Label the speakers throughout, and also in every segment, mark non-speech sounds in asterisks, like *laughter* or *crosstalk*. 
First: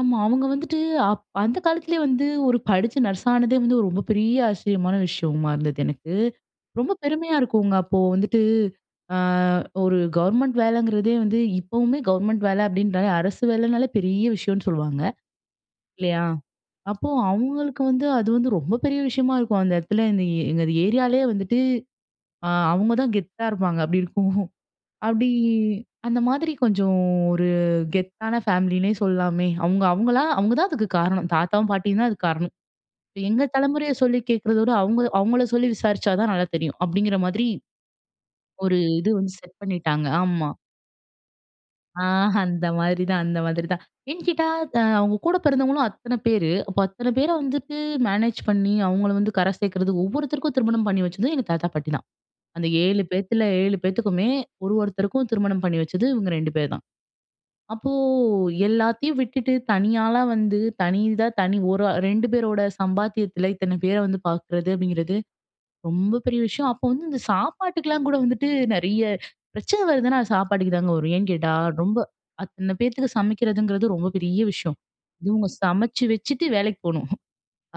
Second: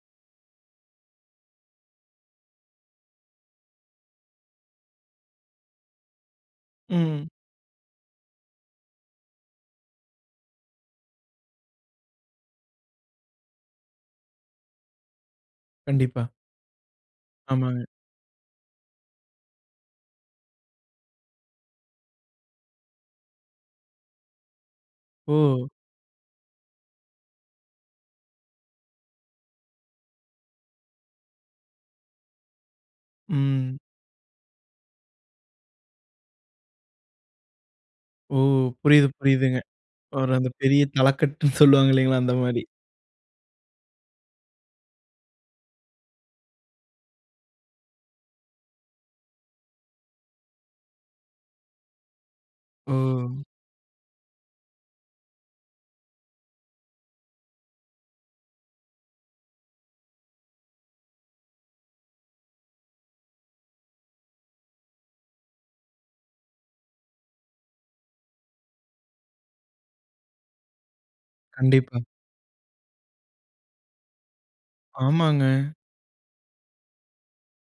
Speaker 1: ஆமா. அவங்க வந்துட்டு அப் அந்த காலத்திலே வந்து ஒரு படிச்சு நர்ஸ் ஆனதே வந்து ஒரு ரொம்ப பெரிய ஆச்சரியமான விஷயமா இருந்தது. எனக்கு, ரொம்ப
Speaker 2: ம்.
Speaker 1: பெருமையா இருக்குங்க. அப்போ வந்துட்டு ஆ ஒரு கவர்மெண்ட் வேலைங்கிறதே வந்து, இப்பவுமே கவர்மெண்ட் வேலை அப்படின்றாலே அரசு வேலனாலே பெரிய விஷயம்னு சொல்லுவாங்க. இல்லையா?
Speaker 2: கண்டிப்பா.
Speaker 1: அப்போ
Speaker 2: ஆமாங்க.
Speaker 1: அவுங்களுக்கு வந்து, அது வந்து ரொம்ப பெரிய விஷயமா இருக்கும். அந்த இடத்துல இந்த எங்க ஏரியாலியே வந்துட்டு ஆ அவங்க தான் கெத்தா இருப்பாங்க. அப்படி இருக்கும். அப்டி
Speaker 2: ஓ!
Speaker 1: அந்த மாரி கொஞ்சம் ஒரு கெத்தான ஃபேமிலின்னே சொல்லாமே. அவுங்க அவுங்கள அவுங்க தான் அதுக்கு காரணம் தாத்தாவும், பாட்டியும் தான் அதுக்கு காரணம். எங்க
Speaker 2: ம்.
Speaker 1: தலமுறைய சொல்லி கேட்குறத விட, அவுங்க அவுங்கள சொல்லி விசாரிச்சா தான் நல்லா தெரியும். அப்படிங்கிற மாதிரி
Speaker 2: ஓ!
Speaker 1: ஒரு
Speaker 2: புரியுது,
Speaker 1: இது வந்து
Speaker 2: புரியுதுங்க.
Speaker 1: செட் பண்ணிட்டாங்க.
Speaker 2: ஒரு அந்த
Speaker 1: ஆமா.
Speaker 2: பெரிய தலக்கட்டுன்னு சொல்வாங்க
Speaker 1: ஆ.
Speaker 2: இல்லங்களா? அந்த
Speaker 1: *chuckles*
Speaker 2: மாரி.
Speaker 1: அந்த மாதிரி தான் அந்த மாதிரி தான். ஏன் கேட்டா அவங்க கூட பெறந்தவங்களும் அத்தன பேரு. அப்போ அத்தன பேர வந்துட்டு மேனேஜ் பண்ணி அவுங்கள வந்து கரை சேக்கிறது. ஒவ்வொருத்தருக்கும் திருமணம் பண்ணி வெச்சதும், எங்க தாத்தா, பாட்டி தான். அந்த 7
Speaker 2: ஓ.
Speaker 1: பேத்துல, 7 பேத்துக்குமே ஒரு ஒருத்தருக்கும் திருமணம் பண்ணி வச்சது இவங்க 2 பேரு தான். அப்போ எல்லாத்தியும் விட்டுட்டு தனியாளா வந்து, தனி இதா தனி ஒரு 2 பேரோட சம்பாத்தியத்தில இத்தன பேர வந்து பார்க்கிறது அப்படிங்கிறது, ரொம்ப பெரிய விஷயம். அப்போ வந்து இந்த சாப்பாட்டுக்குலா கூட வந்துட்டு நெறைய பிரச்சன வருதுன்னா, அது சாப்பாட்டுக்கு தாங்க வரும். ஏன் கேட்டா ரொம்ப
Speaker 2: கண்டிப்பா.
Speaker 1: அத்தன பேத்துக்கு சமைக்கிறதுங்கிறது ரொம்ப பெரிய விஷயம்.
Speaker 2: ஆமாங்க.
Speaker 1: இவங்க சமைச்சு வெச்சுட்டு வேலைக்கு போணும். ம்.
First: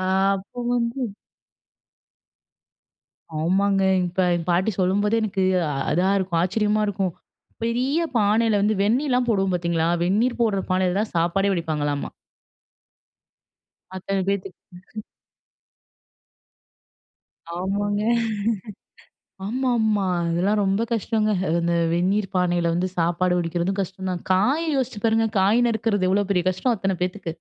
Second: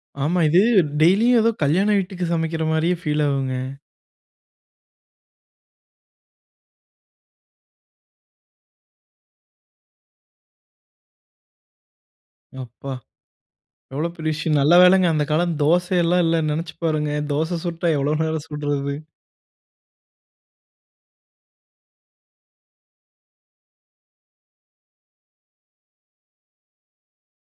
Speaker 1: ஆ
Speaker 2: ஆமா.
Speaker 1: அப்போ
Speaker 2: இது
Speaker 1: வந்து
Speaker 2: டெய்லியும் ஏதோ கல்யாண வீட்டுக்கு சமைக்கிற மாரியே ஃபீல் ஆகுங்க.
Speaker 1: ஆமாங்க. இப்ப எங்க பாட்டி சொல்லும்போதே, எனக்கு அதா இருக்கும். ஆச்சரியமா இருக்கும். பெரிய பானையில வந்து வெந்நீலா போடுவோம் பார்த்தீங்களா, வெந்நீர் போடுற பானையில தான் சாப்பாடே வடிப்பாங்களாமா.
Speaker 2: யேப்பா! எவ்வளோ
Speaker 1: அத்தன
Speaker 2: பெரிய
Speaker 1: பேத்துக்கு.
Speaker 2: விஷயம் நல்ல
Speaker 1: *chuckles*
Speaker 2: வேலைங்க அந்த காலம் தோசைல்லா இல்ல, நெனச்சு பாருங்க. தோச சுட்டா
Speaker 1: ஆமாங்க.
Speaker 2: எவ்வளோ நேரம் சுட்றது.
Speaker 1: ஆமா, ஆமா. அதெல்லா ரொம்ப கஷ்டங்க. அந்த வெந்நீர் பானையில வந்து சாப்பாடு வடிக்கிறதும் கஷ்டம் தான். காய யோசிச்சு பாருங்க, காய் நறுக்கிறது, எவ்வளோ பெரிய கஷ்டம் அத்தன பேத்துக்கு.